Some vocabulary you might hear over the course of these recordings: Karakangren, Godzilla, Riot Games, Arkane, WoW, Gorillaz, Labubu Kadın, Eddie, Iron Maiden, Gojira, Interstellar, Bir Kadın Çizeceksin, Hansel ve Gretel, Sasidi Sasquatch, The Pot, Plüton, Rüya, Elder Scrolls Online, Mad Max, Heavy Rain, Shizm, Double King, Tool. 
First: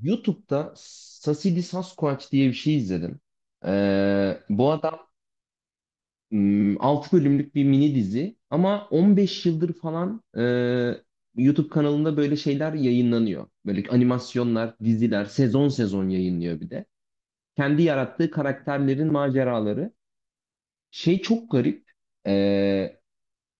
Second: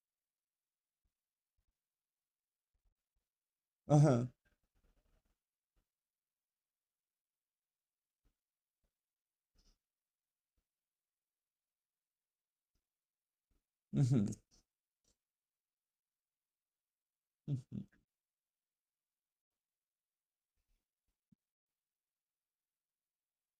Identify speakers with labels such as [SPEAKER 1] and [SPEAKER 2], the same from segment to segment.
[SPEAKER 1] YouTube'da Sasidi Sasquatch diye bir şey izledim.
[SPEAKER 2] Aha.
[SPEAKER 1] Bu adam 6 bölümlük bir mini dizi ama 15 yıldır falan YouTube kanalında böyle şeyler yayınlanıyor. Böyle
[SPEAKER 2] Mhm.
[SPEAKER 1] animasyonlar, diziler sezon sezon yayınlıyor bir de. Kendi
[SPEAKER 2] Mhm.
[SPEAKER 1] yarattığı karakterlerin maceraları. Şey çok garip. Ee,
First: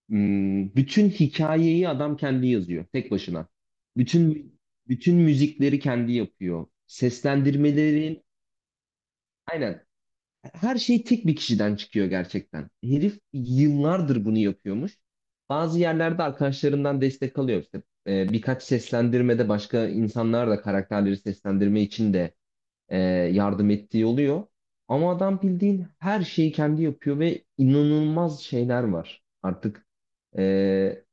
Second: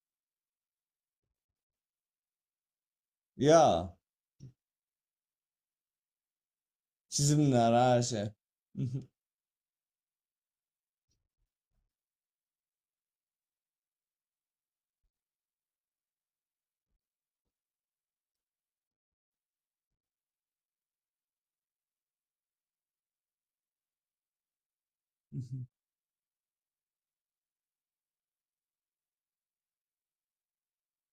[SPEAKER 1] Bütün hikayeyi adam kendi yazıyor tek başına.
[SPEAKER 2] Ya
[SPEAKER 1] Bütün bütün müzikleri kendi yapıyor.
[SPEAKER 2] çizimler her
[SPEAKER 1] Seslendirmelerin
[SPEAKER 2] şey. Mhm.
[SPEAKER 1] aynen, her şey tek bir kişiden çıkıyor gerçekten. Herif yıllardır bunu yapıyormuş. Bazı yerlerde arkadaşlarından destek alıyor işte. Birkaç seslendirmede başka insanlar da karakterleri seslendirme için de e, yardım ettiği oluyor. Ama adam
[SPEAKER 2] Mhm.
[SPEAKER 1] bildiğin her şeyi kendi yapıyor ve inanılmaz şeyler var. Artık e,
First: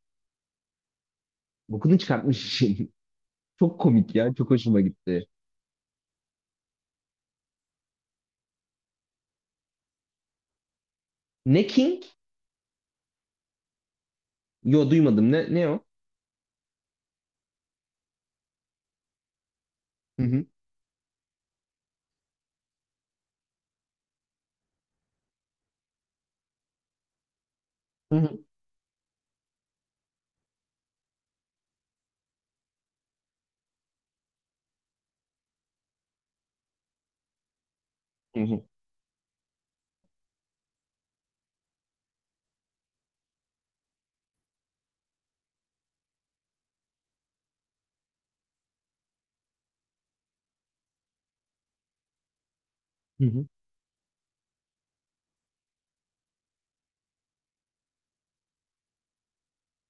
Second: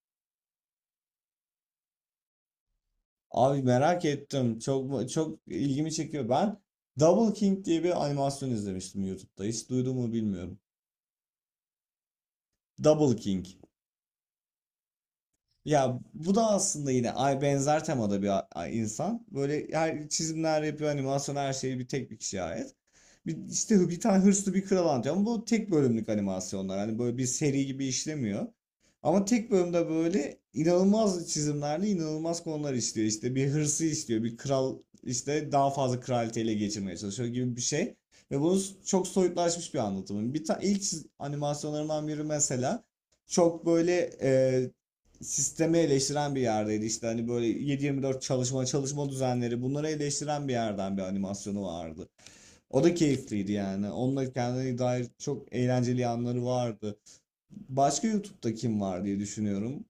[SPEAKER 1] bokunu çıkartmış işin.
[SPEAKER 2] Abi
[SPEAKER 1] Çok
[SPEAKER 2] merak
[SPEAKER 1] komik ya, çok
[SPEAKER 2] ettim.
[SPEAKER 1] hoşuma
[SPEAKER 2] Çok
[SPEAKER 1] gitti.
[SPEAKER 2] çok ilgimi çekiyor. Ben Double King diye bir animasyon izlemiştim YouTube'da. Hiç duydun mu bilmiyorum.
[SPEAKER 1] Ne King?
[SPEAKER 2] Double King.
[SPEAKER 1] Yo, duymadım. Ne o?
[SPEAKER 2] Ya bu da aslında yine ay benzer temada bir insan. Böyle her
[SPEAKER 1] Hı hı.
[SPEAKER 2] çizimler yapıyor, animasyon her şeyi bir tek bir kişiye ait. Bir, işte bir tane hırslı bir kral anlatıyor ama bu tek bölümlük animasyonlar. Hani böyle bir seri gibi
[SPEAKER 1] Hı hı.
[SPEAKER 2] işlemiyor. Ama tek bölümde böyle inanılmaz çizimlerle inanılmaz konular işliyor. İşte bir hırsı işliyor, bir kral işte daha fazla kraliyeti ele geçirmeye çalışıyor gibi bir şey. Ve
[SPEAKER 1] Hı
[SPEAKER 2] bunu
[SPEAKER 1] hı.
[SPEAKER 2] çok soyutlaşmış bir anlatımı. Bir ilk animasyonlarından biri mesela çok böyle sistemi eleştiren bir yerdeydi. İşte hani böyle 7/24 çalışma çalışma düzenleri bunları eleştiren bir yerden bir animasyonu vardı. O da
[SPEAKER 1] Hı hı.
[SPEAKER 2] keyifliydi yani. Onunla kendine dair çok eğlenceli yanları vardı. Başka YouTube'da kim var diye düşünüyorum.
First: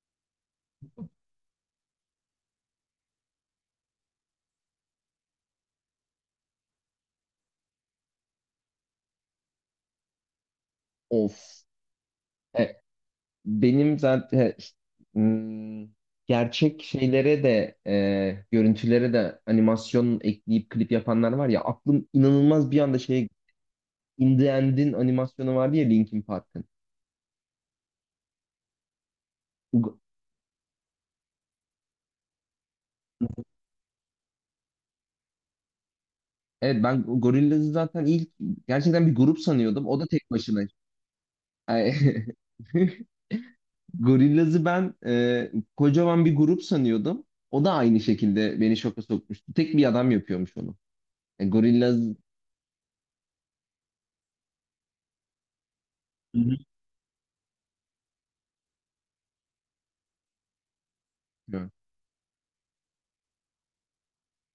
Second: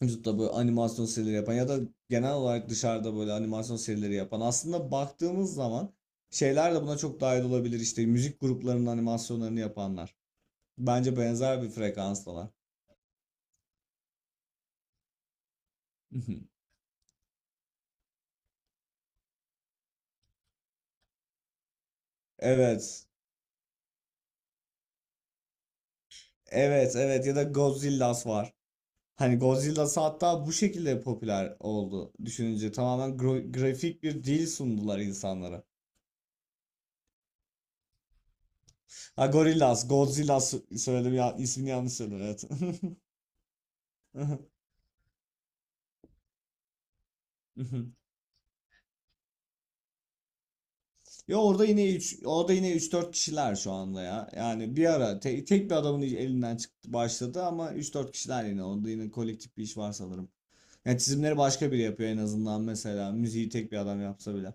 [SPEAKER 2] YouTube'da böyle animasyon serileri yapan ya da genel olarak dışarıda böyle animasyon serileri yapan. Aslında baktığımız zaman şeyler de buna çok dahil olabilir. İşte müzik gruplarının animasyonlarını yapanlar. Bence benzer
[SPEAKER 1] Of,
[SPEAKER 2] bir frekanstalar.
[SPEAKER 1] benim zaten hmm, gerçek şeylere de, görüntülere de animasyon ekleyip klip yapanlar var ya, aklım inanılmaz bir anda
[SPEAKER 2] Evet.
[SPEAKER 1] şey, In The End'in animasyonu vardı ya, Linkin Park'ın.
[SPEAKER 2] Evet evet ya da Godzilla'sı var. Hani
[SPEAKER 1] Go-
[SPEAKER 2] Godzilla'sı hatta bu şekilde popüler oldu düşününce. Tamamen grafik bir dil sundular insanlara.
[SPEAKER 1] Evet, ben Gorillaz'ı zaten ilk gerçekten bir
[SPEAKER 2] Ha
[SPEAKER 1] grup
[SPEAKER 2] Gorillaz,
[SPEAKER 1] sanıyordum. O da tek
[SPEAKER 2] Godzilla
[SPEAKER 1] başına.
[SPEAKER 2] söyledim ya ismini yanlış söyledim
[SPEAKER 1] Ay,
[SPEAKER 2] evet.
[SPEAKER 1] Gorillaz'ı ben kocaman bir grup sanıyordum. O da aynı şekilde beni şoka sokmuştu. Tek bir adam yapıyormuş onu.
[SPEAKER 2] Ya orada yine
[SPEAKER 1] Gorillaz.
[SPEAKER 2] üç, orada yine üç dört kişiler şu anda ya. Yani bir ara tek bir adamın elinden
[SPEAKER 1] Hı
[SPEAKER 2] çıktı başladı ama üç dört kişiler yine orada yine kolektif bir iş var sanırım. Yani çizimleri
[SPEAKER 1] hı.
[SPEAKER 2] başka biri yapıyor en azından mesela müziği tek bir adam yapsa bile.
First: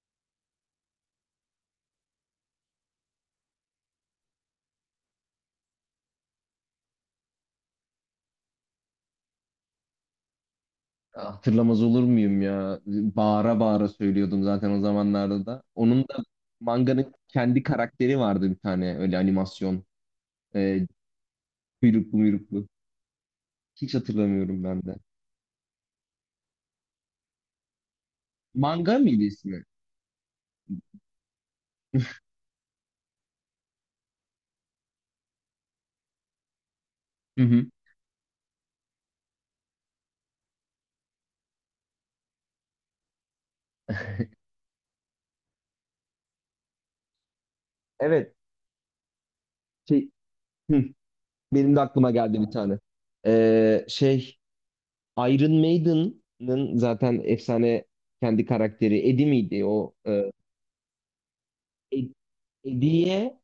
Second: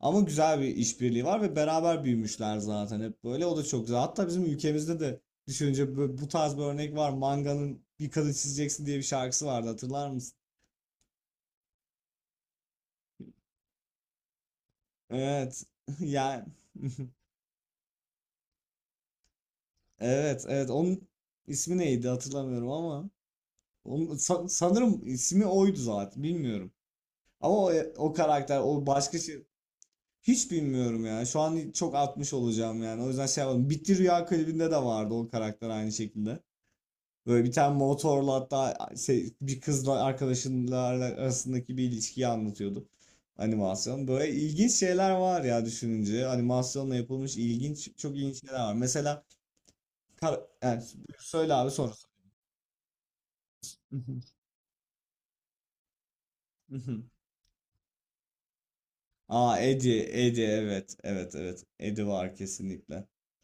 [SPEAKER 2] Ama güzel bir işbirliği var ve beraber büyümüşler zaten hep böyle. O da çok güzel. Hatta bizim ülkemizde de düşününce bu tarz bir örnek var. Manga'nın Bir Kadın Çizeceksin diye bir şarkısı vardı hatırlar mısın?
[SPEAKER 1] Hatırlamaz olur muyum ya? Bağıra bağıra söylüyordum zaten o zamanlarda da.
[SPEAKER 2] Evet.
[SPEAKER 1] Onun da
[SPEAKER 2] Yani
[SPEAKER 1] manganın kendi karakteri vardı bir tane, öyle animasyon.
[SPEAKER 2] evet evet
[SPEAKER 1] E,
[SPEAKER 2] onun ismi neydi
[SPEAKER 1] Kuyruklu muyruklu.
[SPEAKER 2] hatırlamıyorum ama
[SPEAKER 1] Hiç
[SPEAKER 2] onun,
[SPEAKER 1] hatırlamıyorum ben de.
[SPEAKER 2] sanırım ismi oydu zaten bilmiyorum. Ama o, o karakter o
[SPEAKER 1] Manga
[SPEAKER 2] başka
[SPEAKER 1] mıydı
[SPEAKER 2] şey
[SPEAKER 1] ismi?
[SPEAKER 2] hiç bilmiyorum ya. Şu an çok atmış olacağım yani. O yüzden şey yapalım. Bitti Rüya klibinde de vardı o karakter aynı şekilde. Böyle
[SPEAKER 1] Hı
[SPEAKER 2] bir
[SPEAKER 1] hı.
[SPEAKER 2] tane motorla hatta şey, bir kızla arkadaşlarla arasındaki bir ilişkiyi anlatıyordu. Animasyon. Böyle ilginç şeyler var ya düşününce. Animasyonla yapılmış ilginç, çok
[SPEAKER 1] Evet.
[SPEAKER 2] ilginç şeyler var. Mesela
[SPEAKER 1] Şey,
[SPEAKER 2] yani
[SPEAKER 1] hı,
[SPEAKER 2] söyle abi
[SPEAKER 1] Benim de
[SPEAKER 2] sonra.
[SPEAKER 1] aklıma geldi bir tane. Ee, şey Iron Maiden'ın zaten efsane kendi karakteri Eddie
[SPEAKER 2] Aa
[SPEAKER 1] miydi o?
[SPEAKER 2] Eddie, Eddie evet, evet, evet. Eddie
[SPEAKER 1] Ed-
[SPEAKER 2] var kesinlikle.
[SPEAKER 1] Eddie'ye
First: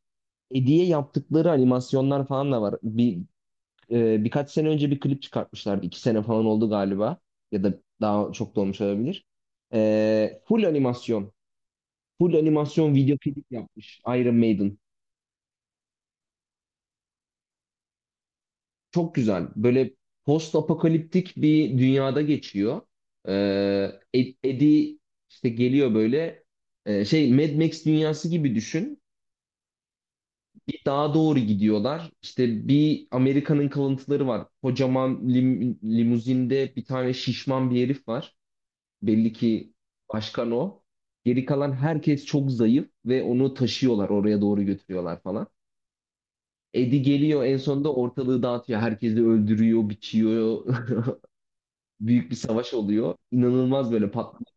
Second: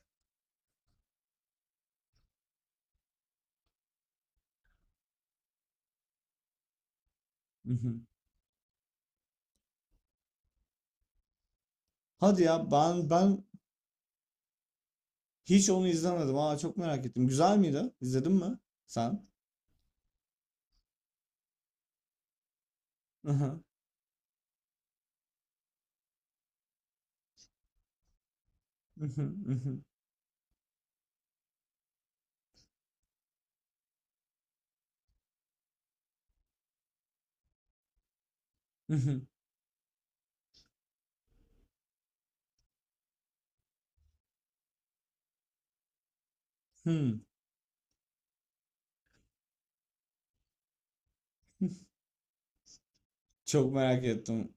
[SPEAKER 1] Eddie'ye yaptıkları animasyonlar falan da var. Bir birkaç sene önce bir klip çıkartmışlardı. İki sene falan oldu galiba. Ya
[SPEAKER 2] Hı
[SPEAKER 1] da
[SPEAKER 2] hı.
[SPEAKER 1] daha çok da olmuş olabilir. Full animasyon. Full
[SPEAKER 2] Hadi ya
[SPEAKER 1] animasyon
[SPEAKER 2] ben
[SPEAKER 1] video
[SPEAKER 2] ben
[SPEAKER 1] klip yapmış Iron Maiden.
[SPEAKER 2] hiç onu izlemedim. Aa çok merak ettim. Güzel miydi? İzledin mi
[SPEAKER 1] Çok
[SPEAKER 2] sen?
[SPEAKER 1] güzel. Böyle post apokaliptik bir dünyada geçiyor.
[SPEAKER 2] Hı
[SPEAKER 1] E,
[SPEAKER 2] hı.
[SPEAKER 1] Eddie işte geliyor böyle. Mad Max dünyası gibi düşün.
[SPEAKER 2] Hı hı, hı hı,
[SPEAKER 1] Bir dağa doğru gidiyorlar. İşte bir Amerika'nın kalıntıları var. Kocaman limuzinde bir tane şişman bir herif var.
[SPEAKER 2] hı hı.
[SPEAKER 1] Belli ki başkan o. Geri kalan herkes çok zayıf ve onu taşıyorlar, oraya doğru götürüyorlar falan. Eddie
[SPEAKER 2] Hmm,
[SPEAKER 1] geliyor en sonunda, ortalığı dağıtıyor. Herkesi öldürüyor, biçiyor. Büyük bir savaş oluyor.
[SPEAKER 2] çok
[SPEAKER 1] İnanılmaz
[SPEAKER 2] merak
[SPEAKER 1] böyle patlamış.
[SPEAKER 2] ettim.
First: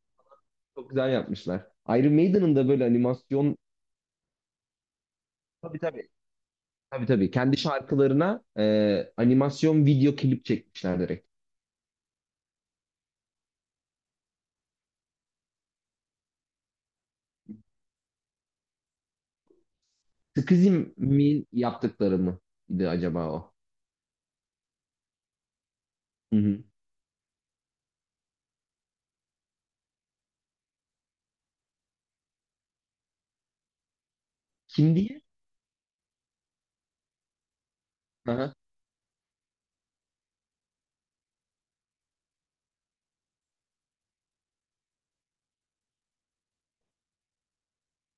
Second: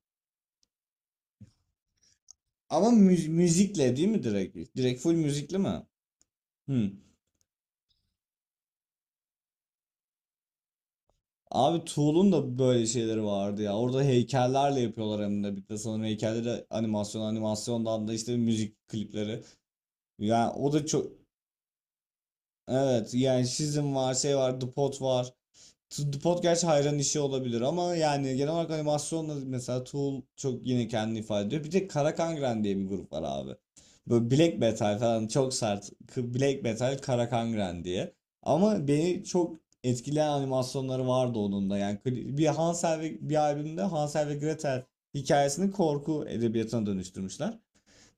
[SPEAKER 1] Çok güzel yapmışlar. Iron Maiden'ın da böyle
[SPEAKER 2] Ama
[SPEAKER 1] animasyon...
[SPEAKER 2] müzikle değil mi direkt? Direkt full müzikli
[SPEAKER 1] Tabii
[SPEAKER 2] mi?
[SPEAKER 1] tabii.
[SPEAKER 2] Hı.
[SPEAKER 1] Tabii tabii. Kendi şarkılarına animasyon video klip çekmişler direkt.
[SPEAKER 2] Abi Tool'un da böyle şeyleri vardı ya. Orada heykellerle yapıyorlar hem de bir de sanırım heykelleri animasyondan da işte müzik klipleri. Yani o da çok
[SPEAKER 1] Skizim'in yaptıkları mıydı
[SPEAKER 2] evet
[SPEAKER 1] acaba
[SPEAKER 2] yani
[SPEAKER 1] o?
[SPEAKER 2] Shizm var şey var The Pot var. The
[SPEAKER 1] Hı
[SPEAKER 2] Pod
[SPEAKER 1] hı.
[SPEAKER 2] gerçi hayran işi olabilir ama yani genel olarak animasyonla mesela Tool çok yine kendini ifade ediyor. Bir de Karakangren diye bir grup var abi. Böyle Black
[SPEAKER 1] Kim
[SPEAKER 2] Metal
[SPEAKER 1] diye?
[SPEAKER 2] falan çok sert. Black Metal Karakangren diye.
[SPEAKER 1] Aha.
[SPEAKER 2] Ama beni çok etkileyen animasyonları vardı onun da. Yani bir Hansel ve bir albümde Hansel ve Gretel hikayesini korku edebiyatına dönüştürmüşler.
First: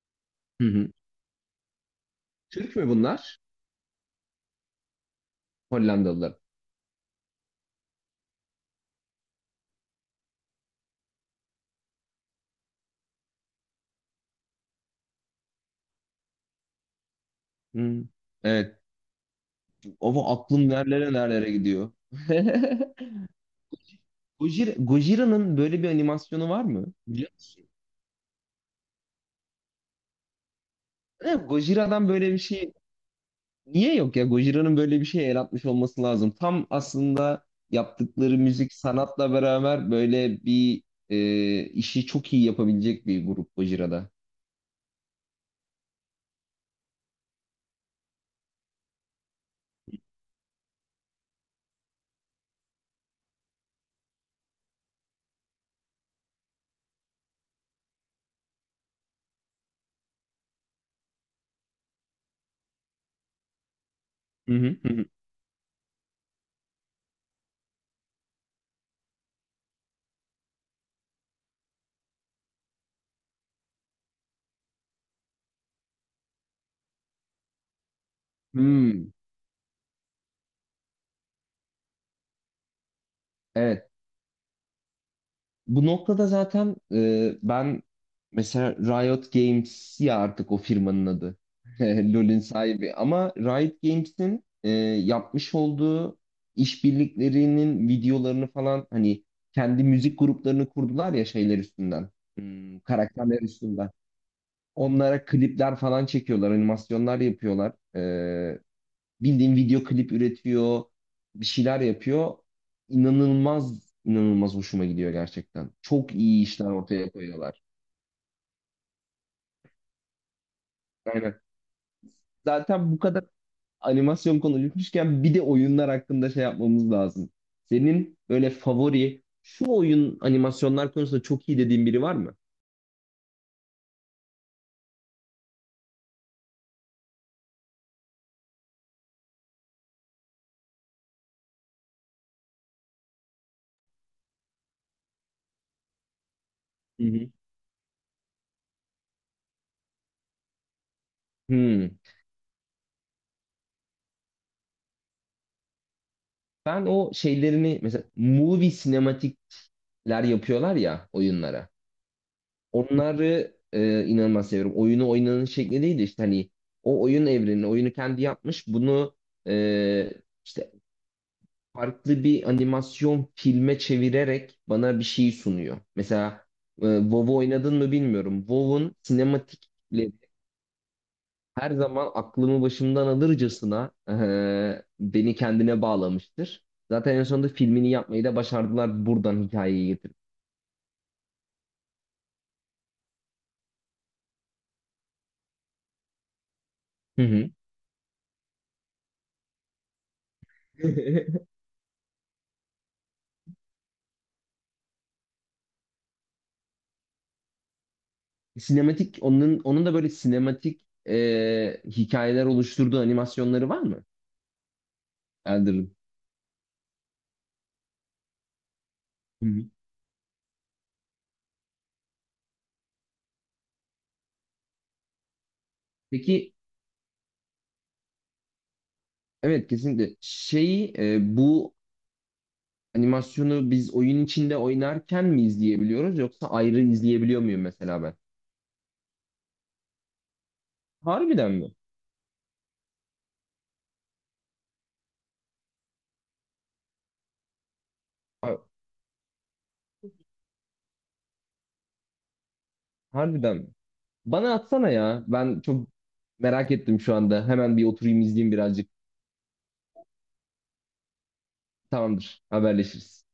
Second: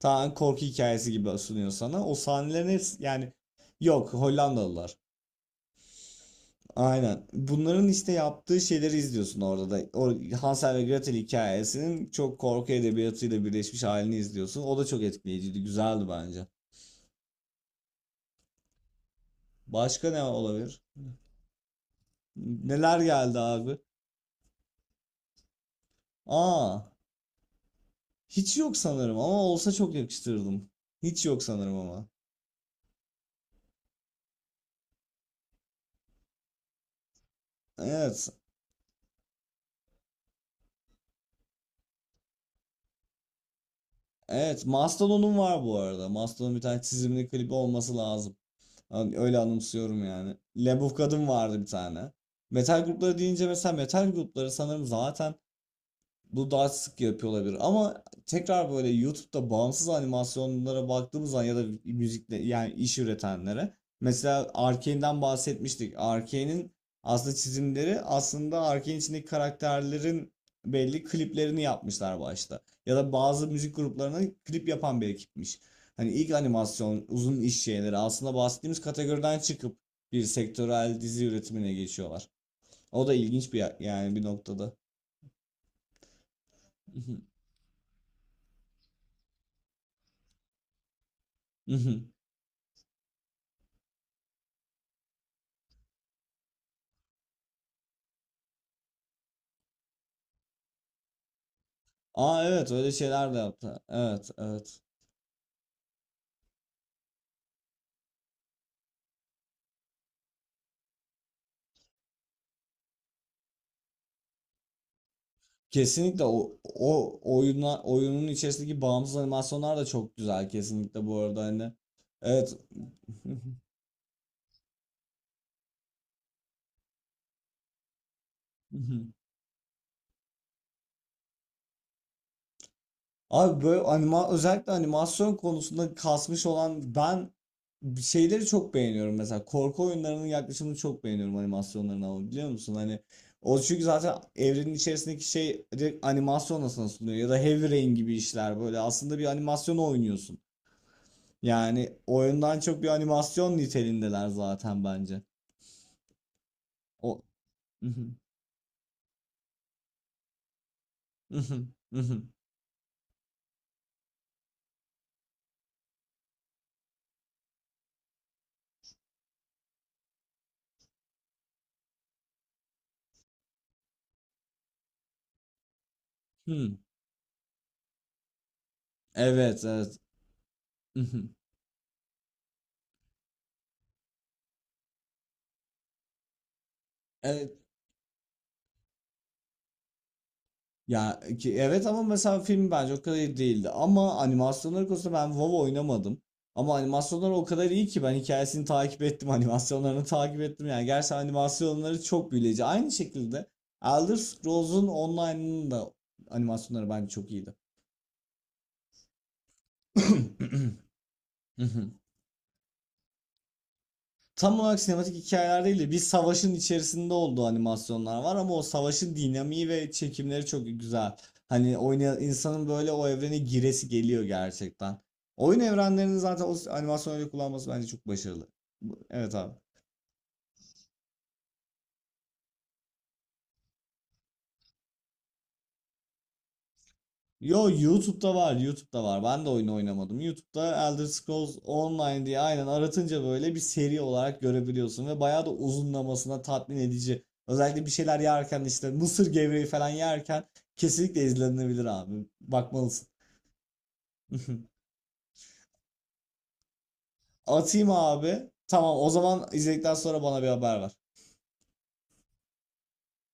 [SPEAKER 2] Tamamen korku
[SPEAKER 1] Hı hı.
[SPEAKER 2] hikayesi gibi sunuyor sana. O sahnelerin
[SPEAKER 1] Türk mü
[SPEAKER 2] hepsi yani
[SPEAKER 1] bunlar?
[SPEAKER 2] yok Hollandalılar.
[SPEAKER 1] Hollandalılar.
[SPEAKER 2] Aynen. Bunların işte yaptığı şeyleri izliyorsun orada da. O Hansel ve Gretel hikayesinin çok korku edebiyatıyla birleşmiş halini izliyorsun. O da çok etkileyiciydi. Güzeldi bence.
[SPEAKER 1] Hmm. Evet.
[SPEAKER 2] Başka ne
[SPEAKER 1] Ama aklım
[SPEAKER 2] olabilir?
[SPEAKER 1] nerelere nerelere gidiyor.
[SPEAKER 2] Neler geldi abi?
[SPEAKER 1] Gojira, Gojira'nın böyle bir animasyonu var
[SPEAKER 2] Aa,
[SPEAKER 1] mı? Biliyor musun?
[SPEAKER 2] hiç yok sanırım ama olsa çok yakıştırırdım. Hiç yok
[SPEAKER 1] Evet,
[SPEAKER 2] sanırım ama.
[SPEAKER 1] Gojira'dan böyle bir şey niye yok ya? Gojira'nın böyle bir şey el atmış olması lazım. Tam aslında
[SPEAKER 2] Evet.
[SPEAKER 1] yaptıkları müzik sanatla beraber böyle bir, işi çok iyi yapabilecek bir grup Gojira'da.
[SPEAKER 2] Evet. Mastodon'un var bu arada. Mastodon'un bir tane çizimli klibi olması lazım. Hani öyle anımsıyorum yani. Labubu Kadın vardı bir tane. Metal grupları deyince mesela metal grupları sanırım zaten bu daha sık yapıyor olabilir ama tekrar böyle YouTube'da bağımsız animasyonlara baktığımız zaman ya da müzikle yani iş üretenlere mesela
[SPEAKER 1] Hı hı hı, hı.
[SPEAKER 2] Arkane'den bahsetmiştik. Arkane'in aslında çizimleri aslında Arkane içindeki karakterlerin belli kliplerini yapmışlar başta. Ya da bazı müzik gruplarına klip yapan bir ekipmiş. Hani ilk animasyon, uzun iş şeyleri aslında bahsettiğimiz
[SPEAKER 1] Hmm.
[SPEAKER 2] kategoriden çıkıp bir sektörel dizi üretimine geçiyorlar. O da ilginç bir
[SPEAKER 1] Evet.
[SPEAKER 2] yani bir noktada.
[SPEAKER 1] Bu noktada zaten ben mesela Riot Games, ya artık o firmanın adı. LoL'ün sahibi. Ama Riot Games'in yapmış olduğu işbirliklerinin videolarını falan, hani kendi müzik gruplarını kurdular ya, şeyler üstünden.
[SPEAKER 2] Aa evet
[SPEAKER 1] Hmm,
[SPEAKER 2] öyle şeyler de
[SPEAKER 1] karakterler
[SPEAKER 2] yaptı.
[SPEAKER 1] üstünden.
[SPEAKER 2] Evet evet.
[SPEAKER 1] Onlara klipler falan çekiyorlar, animasyonlar yapıyorlar. Bildiğin video klip üretiyor, bir şeyler yapıyor. İnanılmaz, inanılmaz hoşuma gidiyor gerçekten. Çok
[SPEAKER 2] Kesinlikle
[SPEAKER 1] iyi
[SPEAKER 2] o,
[SPEAKER 1] işler ortaya
[SPEAKER 2] o
[SPEAKER 1] koyuyorlar.
[SPEAKER 2] oyuna, oyunun içerisindeki bağımsız animasyonlar da çok güzel kesinlikle bu
[SPEAKER 1] Aynen.
[SPEAKER 2] arada hani. Evet.
[SPEAKER 1] Zaten bu kadar animasyon konuşmuşken bir de oyunlar hakkında şey yapmamız lazım. Senin böyle favori, şu oyun animasyonlar konusunda çok iyi dediğin biri var mı?
[SPEAKER 2] Abi böyle özellikle animasyon konusunda kasmış olan ben şeyleri çok beğeniyorum mesela korku oyunlarının yaklaşımını çok beğeniyorum animasyonlarına ama biliyor musun hani o çünkü zaten evrenin içerisindeki şey direkt animasyon nasıl
[SPEAKER 1] Hı
[SPEAKER 2] sunuyor ya
[SPEAKER 1] hı.
[SPEAKER 2] da Heavy Rain gibi işler böyle aslında bir animasyon oynuyorsun.
[SPEAKER 1] Hmm.
[SPEAKER 2] Yani oyundan çok bir animasyon niteliğindeler zaten bence.
[SPEAKER 1] Ben o
[SPEAKER 2] O
[SPEAKER 1] şeylerini, mesela movie sinematikler yapıyorlar ya oyunlara, onları inanılmaz seviyorum. Oyunu oynanın şekli değil de işte hani o oyun evrenini, oyunu kendi yapmış. Bunu e, işte farklı bir animasyon filme çevirerek bana bir şey sunuyor. Mesela WoW oynadın mı bilmiyorum. WoW'un
[SPEAKER 2] Evet, evet.
[SPEAKER 1] sinematikleri her zaman aklımı başımdan alırcasına beni kendine bağlamıştır. Zaten en sonunda
[SPEAKER 2] Evet.
[SPEAKER 1] filmini yapmayı da başardılar buradan hikayeyi getirip.
[SPEAKER 2] Ya ki evet ama mesela film bence o kadar iyi değildi. Ama animasyonlar konusunda ben WoW oynamadım. Ama
[SPEAKER 1] Hı
[SPEAKER 2] animasyonlar o
[SPEAKER 1] hı.
[SPEAKER 2] kadar iyi ki ben hikayesini takip ettim, animasyonlarını takip ettim. Yani gerçekten animasyonları çok büyüleyici. Aynı şekilde Elder Scrolls'un online'ının da animasyonları bence çok iyiydi.
[SPEAKER 1] Sinematik, onun da böyle sinematik hikayeler oluşturduğu animasyonları var mı
[SPEAKER 2] Tam olarak sinematik hikayeler değil de
[SPEAKER 1] Elder'ın?
[SPEAKER 2] bir savaşın içerisinde olduğu animasyonlar var ama o savaşın
[SPEAKER 1] Hı
[SPEAKER 2] dinamiği
[SPEAKER 1] hı.
[SPEAKER 2] ve çekimleri çok güzel. Hani oynayan insanın böyle o evrene giresi geliyor gerçekten. Oyun evrenlerini zaten
[SPEAKER 1] Peki,
[SPEAKER 2] o animasyon öyle kullanması bence çok başarılı. Evet abi.
[SPEAKER 1] evet, kesinlikle şeyi, bu animasyonu biz oyun içinde oynarken mi izleyebiliyoruz yoksa ayrı izleyebiliyor muyum
[SPEAKER 2] Yo
[SPEAKER 1] mesela ben?
[SPEAKER 2] YouTube'da var, YouTube'da var. Ben de oyunu oynamadım. YouTube'da Elder
[SPEAKER 1] Harbiden
[SPEAKER 2] Scrolls
[SPEAKER 1] mi?
[SPEAKER 2] Online diye aynen aratınca böyle bir seri olarak görebiliyorsun ve bayağı da uzunlamasına tatmin edici. Özellikle bir şeyler
[SPEAKER 1] Ha-
[SPEAKER 2] yerken işte mısır gevreği falan yerken kesinlikle izlenebilir abi. Bakmalısın.
[SPEAKER 1] Harbiden mi? Bana atsana ya. Ben çok merak ettim şu anda. Hemen bir
[SPEAKER 2] Atayım
[SPEAKER 1] oturayım
[SPEAKER 2] abi.
[SPEAKER 1] izleyeyim birazcık.
[SPEAKER 2] Tamam o zaman izledikten sonra bana bir haber ver.
[SPEAKER 1] Tamamdır. Haberleşiriz.